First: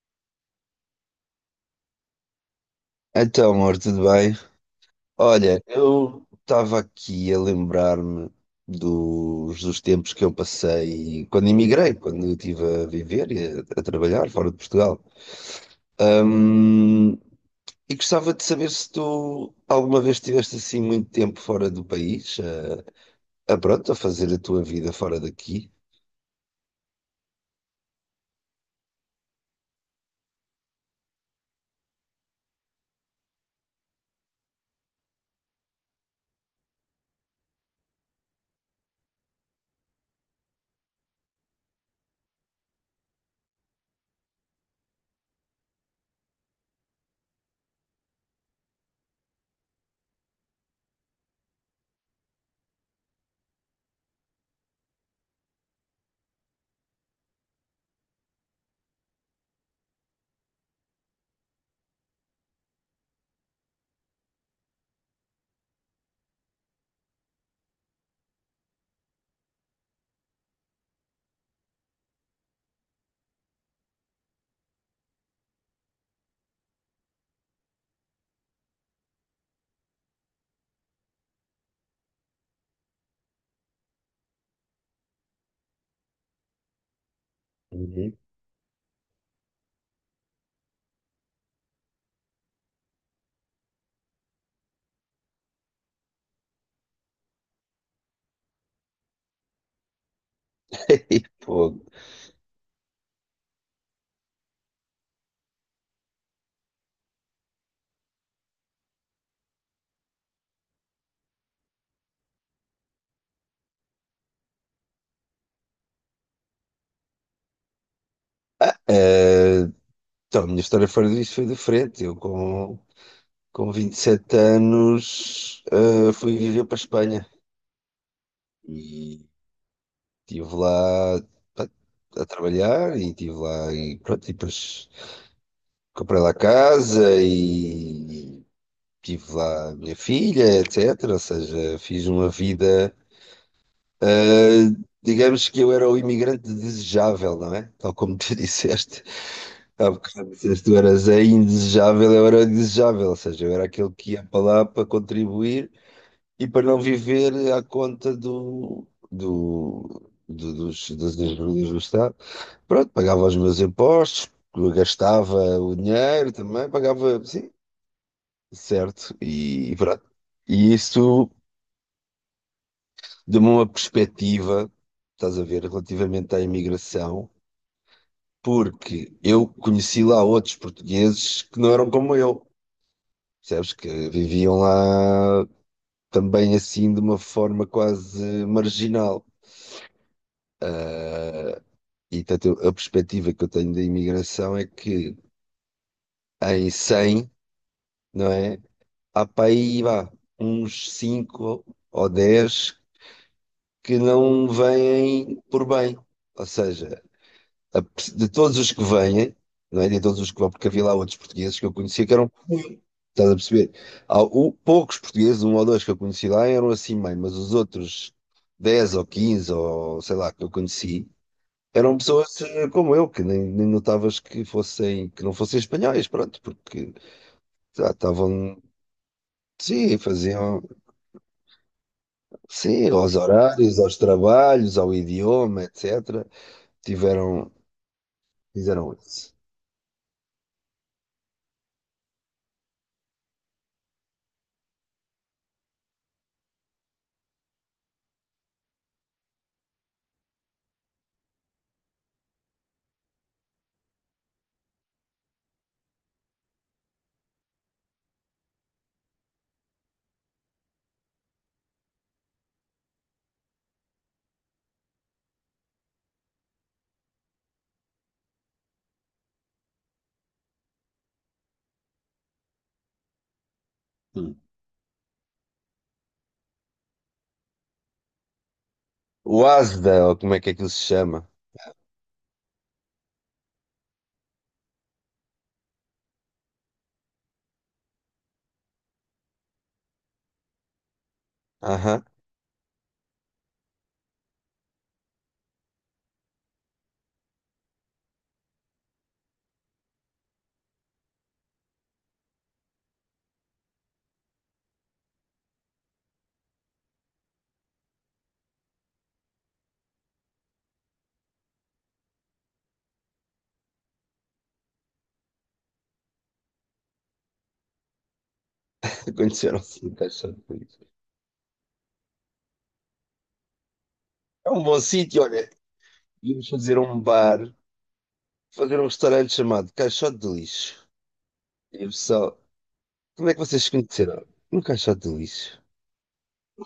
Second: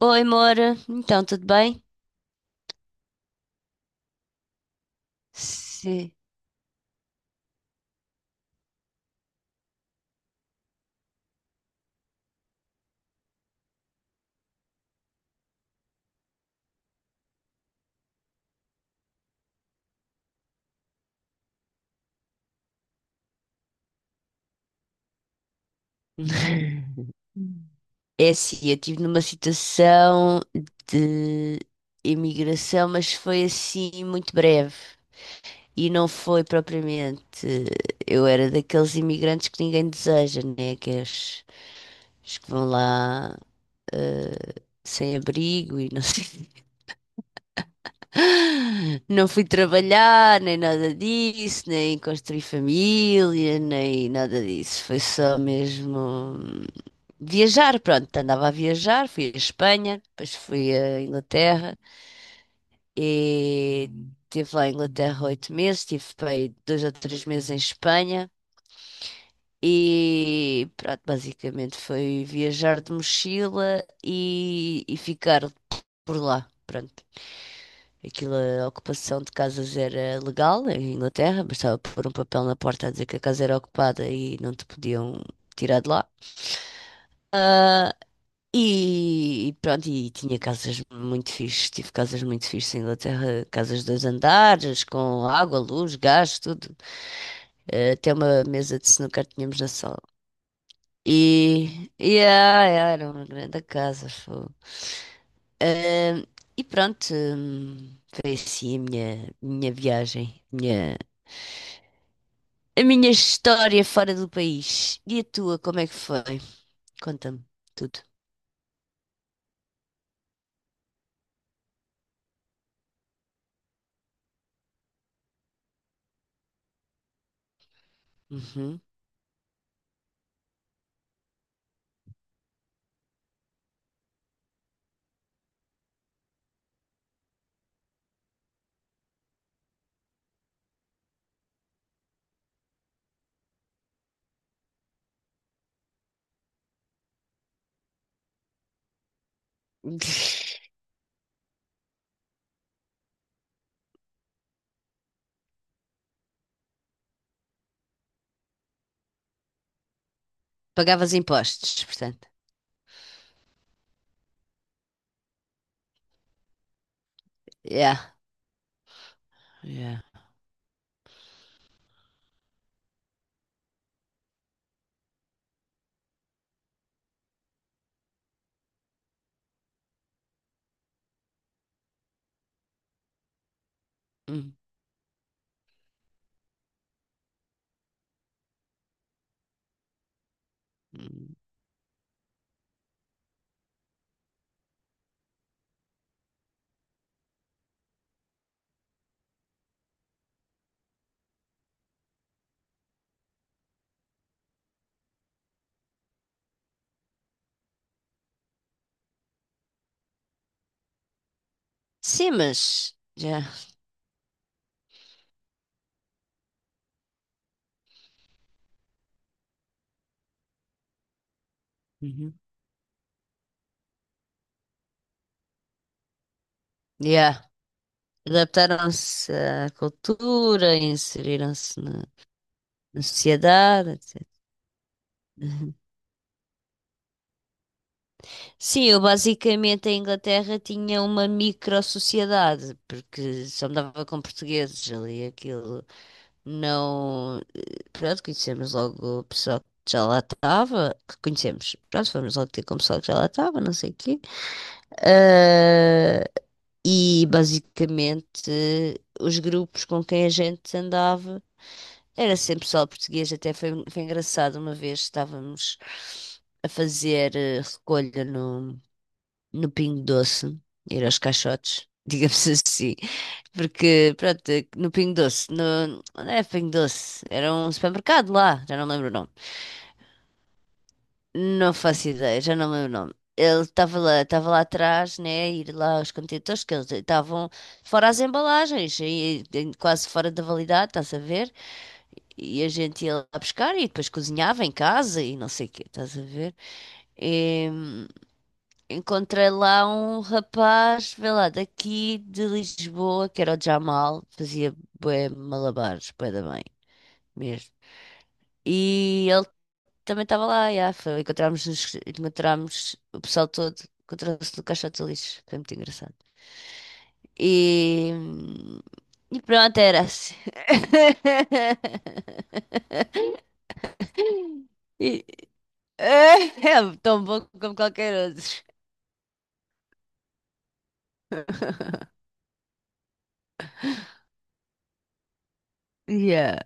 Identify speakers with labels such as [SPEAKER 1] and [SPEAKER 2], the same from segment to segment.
[SPEAKER 1] Oi, Moura. Então, tudo bem?
[SPEAKER 2] Então, amor, tudo bem? Olha,
[SPEAKER 1] Sim.
[SPEAKER 2] eu estava aqui a lembrar-me dos tempos que eu passei quando emigrei, quando eu estive a viver e a trabalhar fora de Portugal. Hum, e gostava de saber se tu alguma vez estiveste assim muito tempo fora do país, a pronto, a fazer a tua vida fora daqui.
[SPEAKER 1] É assim, eu estive numa situação de imigração, mas foi assim muito breve. E não foi propriamente. Eu era daqueles imigrantes que ninguém deseja, né? Que é os que vão lá sem abrigo e não sei. Não fui trabalhar, nem nada disso, nem construí família, nem nada disso. Foi só mesmo viajar, pronto. Andava a viajar, fui à Espanha, depois fui à Inglaterra e estive lá em Inglaterra oito meses, estive para aí dois ou três meses em Espanha e pronto, basicamente foi viajar de mochila e ficar por lá, pronto. Aquilo, a ocupação de casas era legal em Inglaterra, bastava pôr um papel na porta a dizer que a casa era ocupada e não te podiam tirar de lá.
[SPEAKER 2] Uhum.
[SPEAKER 1] E pronto, e tinha casas muito fixes, tive casas muito fixes em Inglaterra, casas de dois andares, com água, luz, gás, tudo. Até uma mesa de snooker tínhamos na sala.
[SPEAKER 2] Pô.
[SPEAKER 1] Era uma grande casa, fogo. Eh, foi assim a minha viagem, minha a minha história fora do país. E a tua, como é que foi? Conta-me tudo.
[SPEAKER 2] Ah, então, a minha história fora disso foi diferente. Eu com 27 anos, fui viver para a Espanha
[SPEAKER 1] Uhum.
[SPEAKER 2] e estive lá, pá, a trabalhar e estive lá e pronto, e depois comprei lá casa e tive lá a minha filha, etc. Ou seja, fiz uma vida, ah, digamos que eu era o imigrante desejável, não é? Tal como tu disseste. Há bocado disseste, tu eras a indesejável, eu era o desejável, ou seja, eu era aquele que ia para lá para contribuir e para não viver à conta
[SPEAKER 1] Pagavas
[SPEAKER 2] das ajudas do
[SPEAKER 1] impostos,
[SPEAKER 2] Estado.
[SPEAKER 1] portanto.
[SPEAKER 2] Pronto, pagava os meus impostos, gastava o dinheiro também, pagava, sim,
[SPEAKER 1] Yeah.
[SPEAKER 2] certo, e
[SPEAKER 1] Yeah.
[SPEAKER 2] pronto. E isso deu-me uma perspectiva, estás a ver, relativamente à imigração, porque eu conheci lá outros portugueses que não eram como eu, percebes? Que
[SPEAKER 1] Hum.
[SPEAKER 2] viviam lá também assim de uma forma quase marginal.
[SPEAKER 1] Hum.
[SPEAKER 2] E portanto, a perspectiva que eu tenho da imigração é que em cem, não é? Há para aí, vá, uns 5 ou 10 que não vêm por bem. Ou seja, de todos os que vêm, não é? De todos os que vão, porque havia lá outros portugueses que eu conhecia que
[SPEAKER 1] Sim,
[SPEAKER 2] eram ruins.
[SPEAKER 1] mas.
[SPEAKER 2] Estás a
[SPEAKER 1] Já.
[SPEAKER 2] perceber? Há poucos portugueses, um ou dois que eu conheci lá, eram assim meio, mas os outros 10 ou 15 ou sei lá que eu conheci eram
[SPEAKER 1] Uhum.
[SPEAKER 2] pessoas, como eu, que nem notavas que fossem, que não fossem espanhóis, pronto, porque
[SPEAKER 1] Yeah.
[SPEAKER 2] já estavam,
[SPEAKER 1] Adaptaram-se à
[SPEAKER 2] sim, faziam,
[SPEAKER 1] cultura, inseriram-se na,
[SPEAKER 2] sim,
[SPEAKER 1] na
[SPEAKER 2] aos horários,
[SPEAKER 1] sociedade,
[SPEAKER 2] aos
[SPEAKER 1] etc.
[SPEAKER 2] trabalhos, ao idioma,
[SPEAKER 1] Uhum.
[SPEAKER 2] etc. Tiveram,
[SPEAKER 1] Sim,
[SPEAKER 2] fizeram
[SPEAKER 1] eu
[SPEAKER 2] isso.
[SPEAKER 1] basicamente em Inglaterra tinha uma micro-sociedade, porque só me dava com portugueses ali, aquilo. Não. Pronto, conhecemos logo o pessoal que já lá estava. Que conhecemos. Pronto, fomos logo ter com o pessoal que já lá estava, não sei o quê. Ah, e basicamente os grupos com quem a gente andava era sempre pessoal português. Até foi engraçado uma vez estávamos a fazer recolha no Pingo Doce, ir aos caixotes, digamos assim, porque,
[SPEAKER 2] Hum.
[SPEAKER 1] pronto, no Pingo Doce, no, não é Pingo Doce? Era um supermercado lá, já não lembro o nome.
[SPEAKER 2] O ASDA, ou como é que ele se chama?
[SPEAKER 1] Não faço ideia, já não lembro o nome. Ele estava lá atrás, né, a ir lá aos contentores, que eles estavam fora as embalagens, e quase fora da validade, estás a ver?
[SPEAKER 2] Aham.
[SPEAKER 1] E a gente ia lá buscar e depois cozinhava em casa e não sei o quê, estás a ver? Encontrei lá um rapaz, vê lá, daqui de Lisboa, que era o Jamal, fazia bué malabares, bué da bem, mesmo. E ele também estava lá, encontramos, encontramos o pessoal todo, encontrou-se no caixote de lixo, foi muito engraçado. E, e pronto,
[SPEAKER 2] Conheceram-se no
[SPEAKER 1] era assim.
[SPEAKER 2] Caixote de Lixo. É um bom sítio,
[SPEAKER 1] E-
[SPEAKER 2] olha,
[SPEAKER 1] é
[SPEAKER 2] íamos fazer um
[SPEAKER 1] tão
[SPEAKER 2] bar,
[SPEAKER 1] bom como qualquer outro.
[SPEAKER 2] fazer um restaurante chamado Caixote de Lixo. E o pessoal, como é que vocês se conheceram? No Caixote de Lixo.
[SPEAKER 1] Yeah.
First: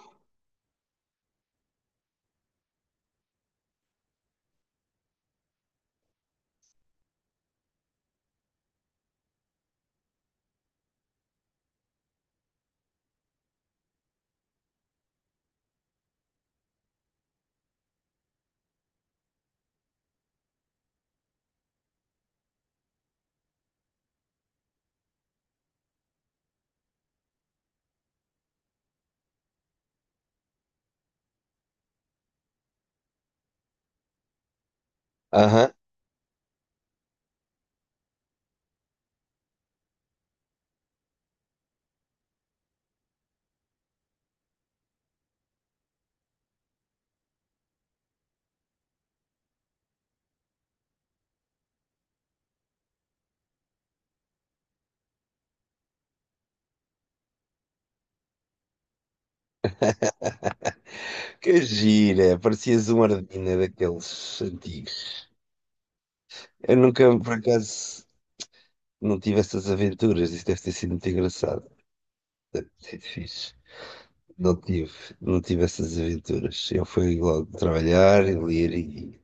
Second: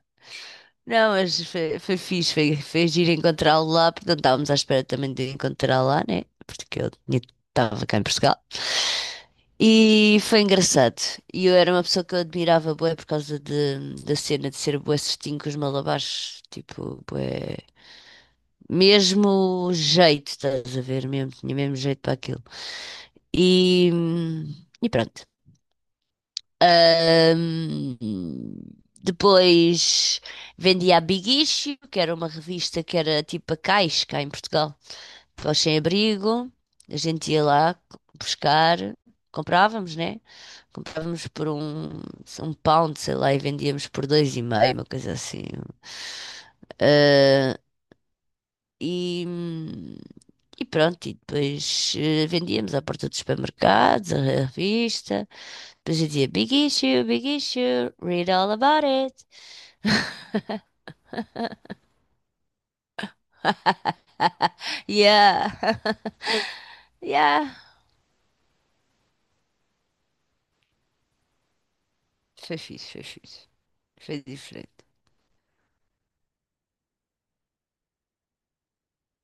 [SPEAKER 1] Não, mas foi fixe, foi giro encontrá-lo lá, porque não estávamos à espera também de encontrá-lo lá, né? Porque estava cá em Portugal. E foi engraçado. E eu era uma pessoa que eu admirava bué por causa da cena de ser bué certinho com os malabares. Tipo, bué... Mesmo jeito, estás a ver? Mesmo, tinha mesmo jeito para aquilo. E, hum, e pronto. Ahm, depois vendia a Big Issue, que era uma revista que era tipo a Caixa, cá em Portugal, para os
[SPEAKER 2] Aham.
[SPEAKER 1] sem-abrigo. A gente ia lá buscar, comprávamos, né? Comprávamos por um, um pound, sei lá, e vendíamos por dois e meio, uma coisa assim. Ah, e, hum, e pronto, e depois vendíamos à porta dos supermercados, a revista. Depois eu dizia Big Issue, Big Issue, read all about it.
[SPEAKER 2] Que gira, parecias um Ardina daqueles antigos.
[SPEAKER 1] Yeah,
[SPEAKER 2] Eu nunca, por
[SPEAKER 1] yeah.
[SPEAKER 2] acaso, não tive essas aventuras. Isso deve ter sido muito engraçado.
[SPEAKER 1] Foi
[SPEAKER 2] Deve
[SPEAKER 1] fixe,
[SPEAKER 2] sido
[SPEAKER 1] foi fixe.
[SPEAKER 2] fixe.
[SPEAKER 1] Foi
[SPEAKER 2] Não
[SPEAKER 1] diferente.
[SPEAKER 2] tive, não tive essas aventuras. Eu fui logo trabalhar, ler e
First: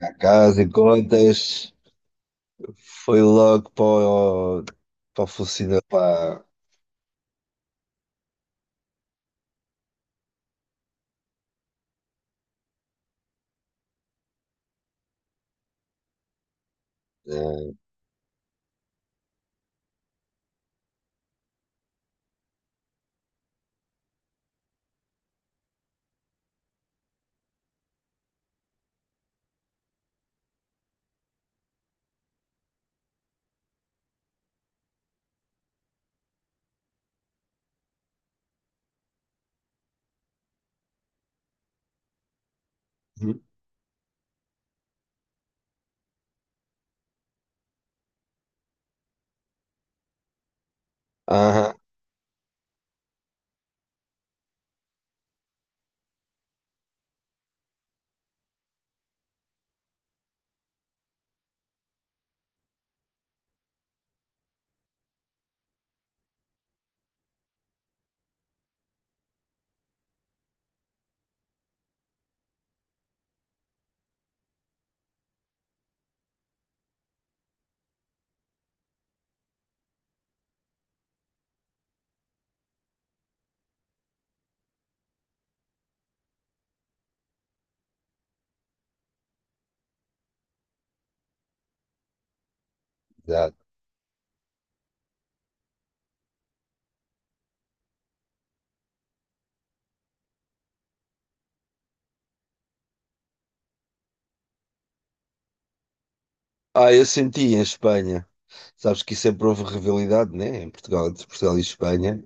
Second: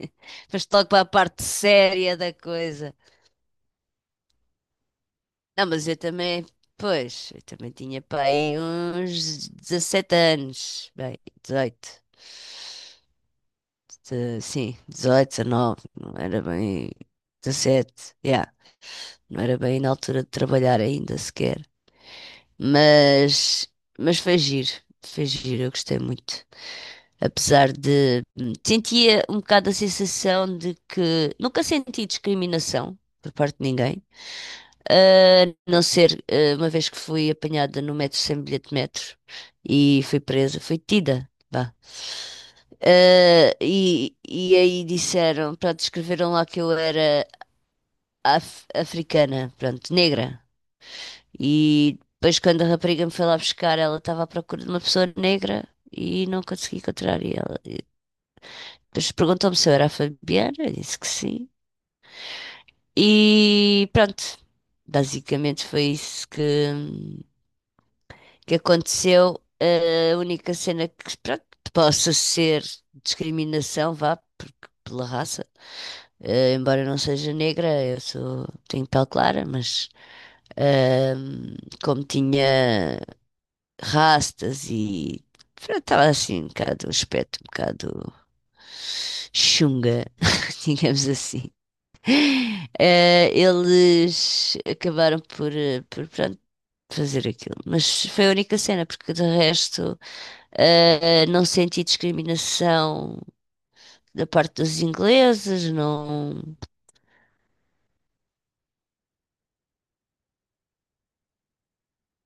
[SPEAKER 2] à casa, em
[SPEAKER 1] Foste logo para a parte
[SPEAKER 2] contas.
[SPEAKER 1] séria da coisa.
[SPEAKER 2] Foi logo para o
[SPEAKER 1] Não,
[SPEAKER 2] funcionário.
[SPEAKER 1] mas eu
[SPEAKER 2] Para...
[SPEAKER 1] também, pois, eu também tinha para aí uns 17 anos. Sim, 18 19 não era bem
[SPEAKER 2] Uhum.
[SPEAKER 1] 17. Não era bem na altura de trabalhar ainda sequer. Mas, mas foi giro, eu gostei muito. Apesar de sentia um bocado a sensação de que nunca senti discriminação por parte de ninguém. A não ser uma vez que fui apanhada no metro sem bilhete de metro e fui presa, fui tida. Vá. E aí disseram, pronto, escreveram lá que eu era africana, pronto, negra.
[SPEAKER 2] Aham,
[SPEAKER 1] E depois, quando a rapariga me foi lá buscar, ela estava à procura de uma pessoa negra e não consegui encontrar. E ela e depois perguntou-me se eu era a Fabiana, eu disse que sim. E pronto, basicamente foi isso que aconteceu. A única cena que, pronto, possa ser discriminação, vá, porque, pela raça. Embora eu não seja negra, tenho pele clara, mas. Ahm, como tinha rastas e estava assim um bocado, um aspecto um bocado chunga, digamos assim.
[SPEAKER 2] exato.
[SPEAKER 1] Eles acabaram por pronto, fazer aquilo, mas foi a única cena, porque de resto não senti discriminação da parte dos ingleses, não.
[SPEAKER 2] Ah, eu senti em Espanha. Sabes que sempre houve rivalidade, né? Em Portugal, entre Portugal e Espanha.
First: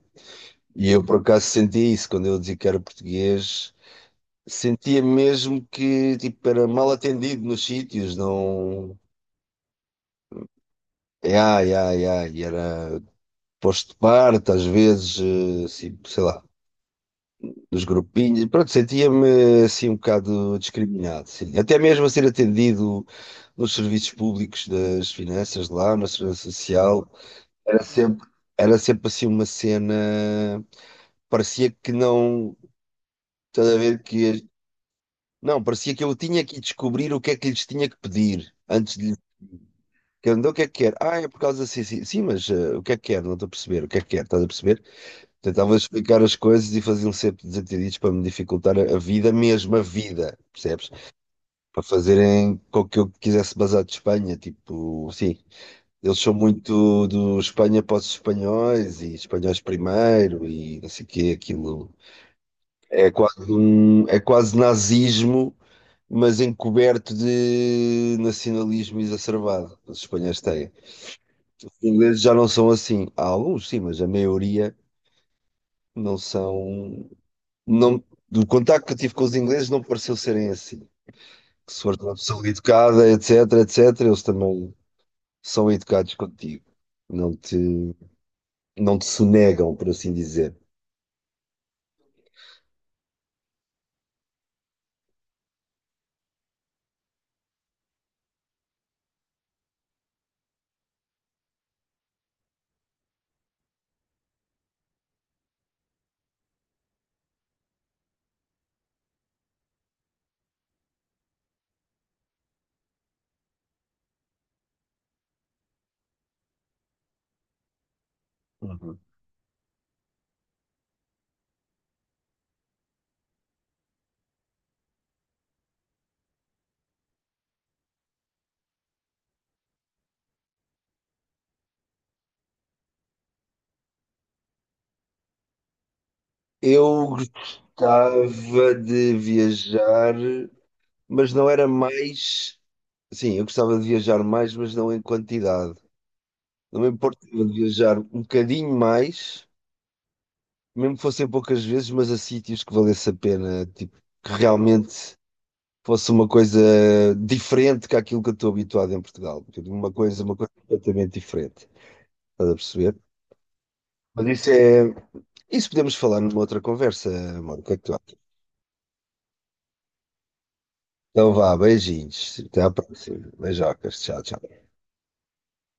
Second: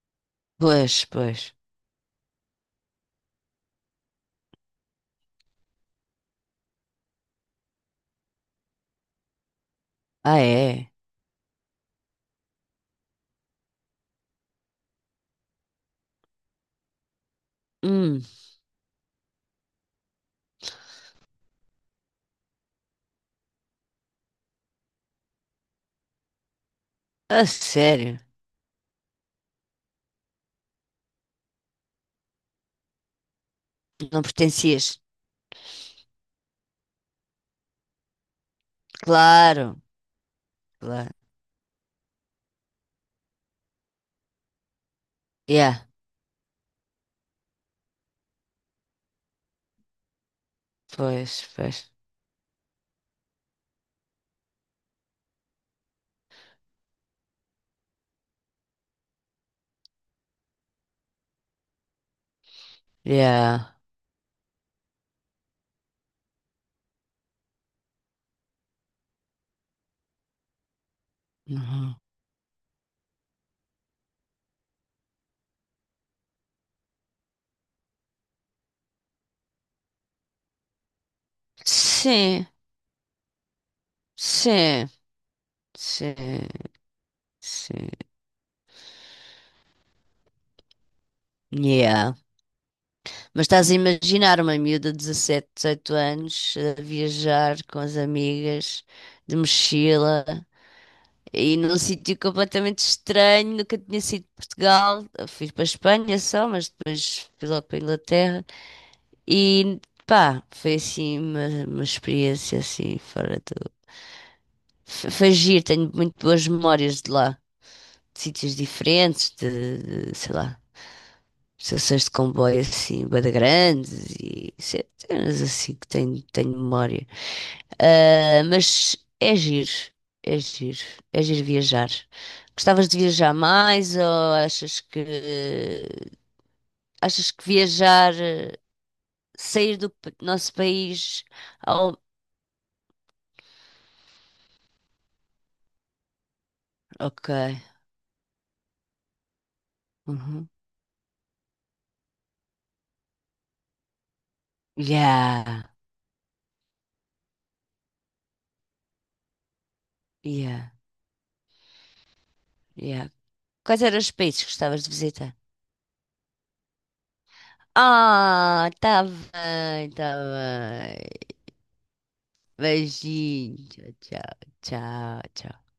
[SPEAKER 2] E
[SPEAKER 1] Pois,
[SPEAKER 2] eu por
[SPEAKER 1] pois.
[SPEAKER 2] acaso sentia isso quando eu dizia que era português, sentia mesmo que, tipo, era mal atendido nos sítios, não.
[SPEAKER 1] Ah, é?
[SPEAKER 2] É. Ai, ai, ai, e era posto de parte, às vezes, assim, sei lá, nos
[SPEAKER 1] Hum,
[SPEAKER 2] grupinhos, pronto, sentia-me assim um bocado discriminado, sim. Até mesmo a ser atendido nos serviços públicos, das finanças lá, na segurança social,
[SPEAKER 1] a
[SPEAKER 2] era
[SPEAKER 1] sério?
[SPEAKER 2] sempre, era sempre assim uma cena, parecia que não, estás a ver
[SPEAKER 1] Não
[SPEAKER 2] que
[SPEAKER 1] pertencias?
[SPEAKER 2] não, parecia que eu tinha que descobrir o que é que lhes tinha que pedir antes de lhes
[SPEAKER 1] Claro,
[SPEAKER 2] perguntar: o que é que quer?
[SPEAKER 1] claro.
[SPEAKER 2] Ah, é por causa assim, sim, sim, mas, o que é que quer? Não estou a perceber. O que é que quer? Estás a perceber? Tentava
[SPEAKER 1] Yeah,
[SPEAKER 2] explicar as coisas e faziam sempre desentendidos para me dificultar a vida, mesmo a vida, percebes?
[SPEAKER 1] pois,
[SPEAKER 2] Para
[SPEAKER 1] pois.
[SPEAKER 2] fazerem com que eu quisesse basar de Espanha, tipo, sim. Eles são muito do Espanha para os espanhóis, e espanhóis primeiro e não sei o quê, aquilo. É quase
[SPEAKER 1] Yeah.
[SPEAKER 2] um, é quase nazismo, mas encoberto de nacionalismo exacerbado. Os espanhóis têm. Os
[SPEAKER 1] Uhum.
[SPEAKER 2] ingleses já não são assim. Há alguns, sim, mas a maioria não são. Não, do contacto que eu tive com os ingleses, não pareceu serem assim. Que se for uma pessoa
[SPEAKER 1] Sim,
[SPEAKER 2] educada, etc, etc, eles também
[SPEAKER 1] sim,
[SPEAKER 2] são educados
[SPEAKER 1] sim,
[SPEAKER 2] contigo. Não te,
[SPEAKER 1] sim.
[SPEAKER 2] não te sonegam, por assim dizer.
[SPEAKER 1] Yeah. Mas estás a imaginar uma miúda de 17, 18 anos a viajar com as amigas de mochila e num sítio completamente estranho, nunca tinha sido de Portugal. Eu fui para a Espanha só, mas depois fui logo para a Inglaterra. E pá, foi assim uma experiência assim fora do. Foi giro, tenho muito boas memórias de lá. De sítios
[SPEAKER 2] Uhum.
[SPEAKER 1] diferentes, sei lá, estações de comboio assim, bué de grandes e cenas assim que tenho memória. Ah, mas é giro, é giro, é giro viajar. Gostavas de viajar mais ou achas que
[SPEAKER 2] Eu
[SPEAKER 1] viajar,
[SPEAKER 2] gostava de
[SPEAKER 1] sair
[SPEAKER 2] viajar,
[SPEAKER 1] nosso país
[SPEAKER 2] mas não era
[SPEAKER 1] ao...
[SPEAKER 2] mais. Sim, eu gostava de viajar mais, mas não em quantidade. Não me
[SPEAKER 1] Ok.
[SPEAKER 2] importava de viajar um bocadinho mais,
[SPEAKER 1] Uhum.
[SPEAKER 2] mesmo que fossem poucas vezes, mas a sítios que valesse a pena, tipo, que realmente
[SPEAKER 1] Yeah,
[SPEAKER 2] fosse uma coisa diferente que aquilo que eu estou habituado em Portugal. Tipo, uma coisa
[SPEAKER 1] yeah,
[SPEAKER 2] completamente diferente. Estás a perceber?
[SPEAKER 1] yeah. Quais eram os
[SPEAKER 2] Mas
[SPEAKER 1] países que
[SPEAKER 2] isso é...
[SPEAKER 1] gostavas de visitar?
[SPEAKER 2] Isso podemos falar numa outra conversa, amor. O que é que tu achas?
[SPEAKER 1] Ah, tá bem, tá bem.
[SPEAKER 2] Então vá, beijinhos. Até à próxima.
[SPEAKER 1] Beijinho,
[SPEAKER 2] Beijocas. Tchau,
[SPEAKER 1] tchau,
[SPEAKER 2] tchau.
[SPEAKER 1] tchau, tchau.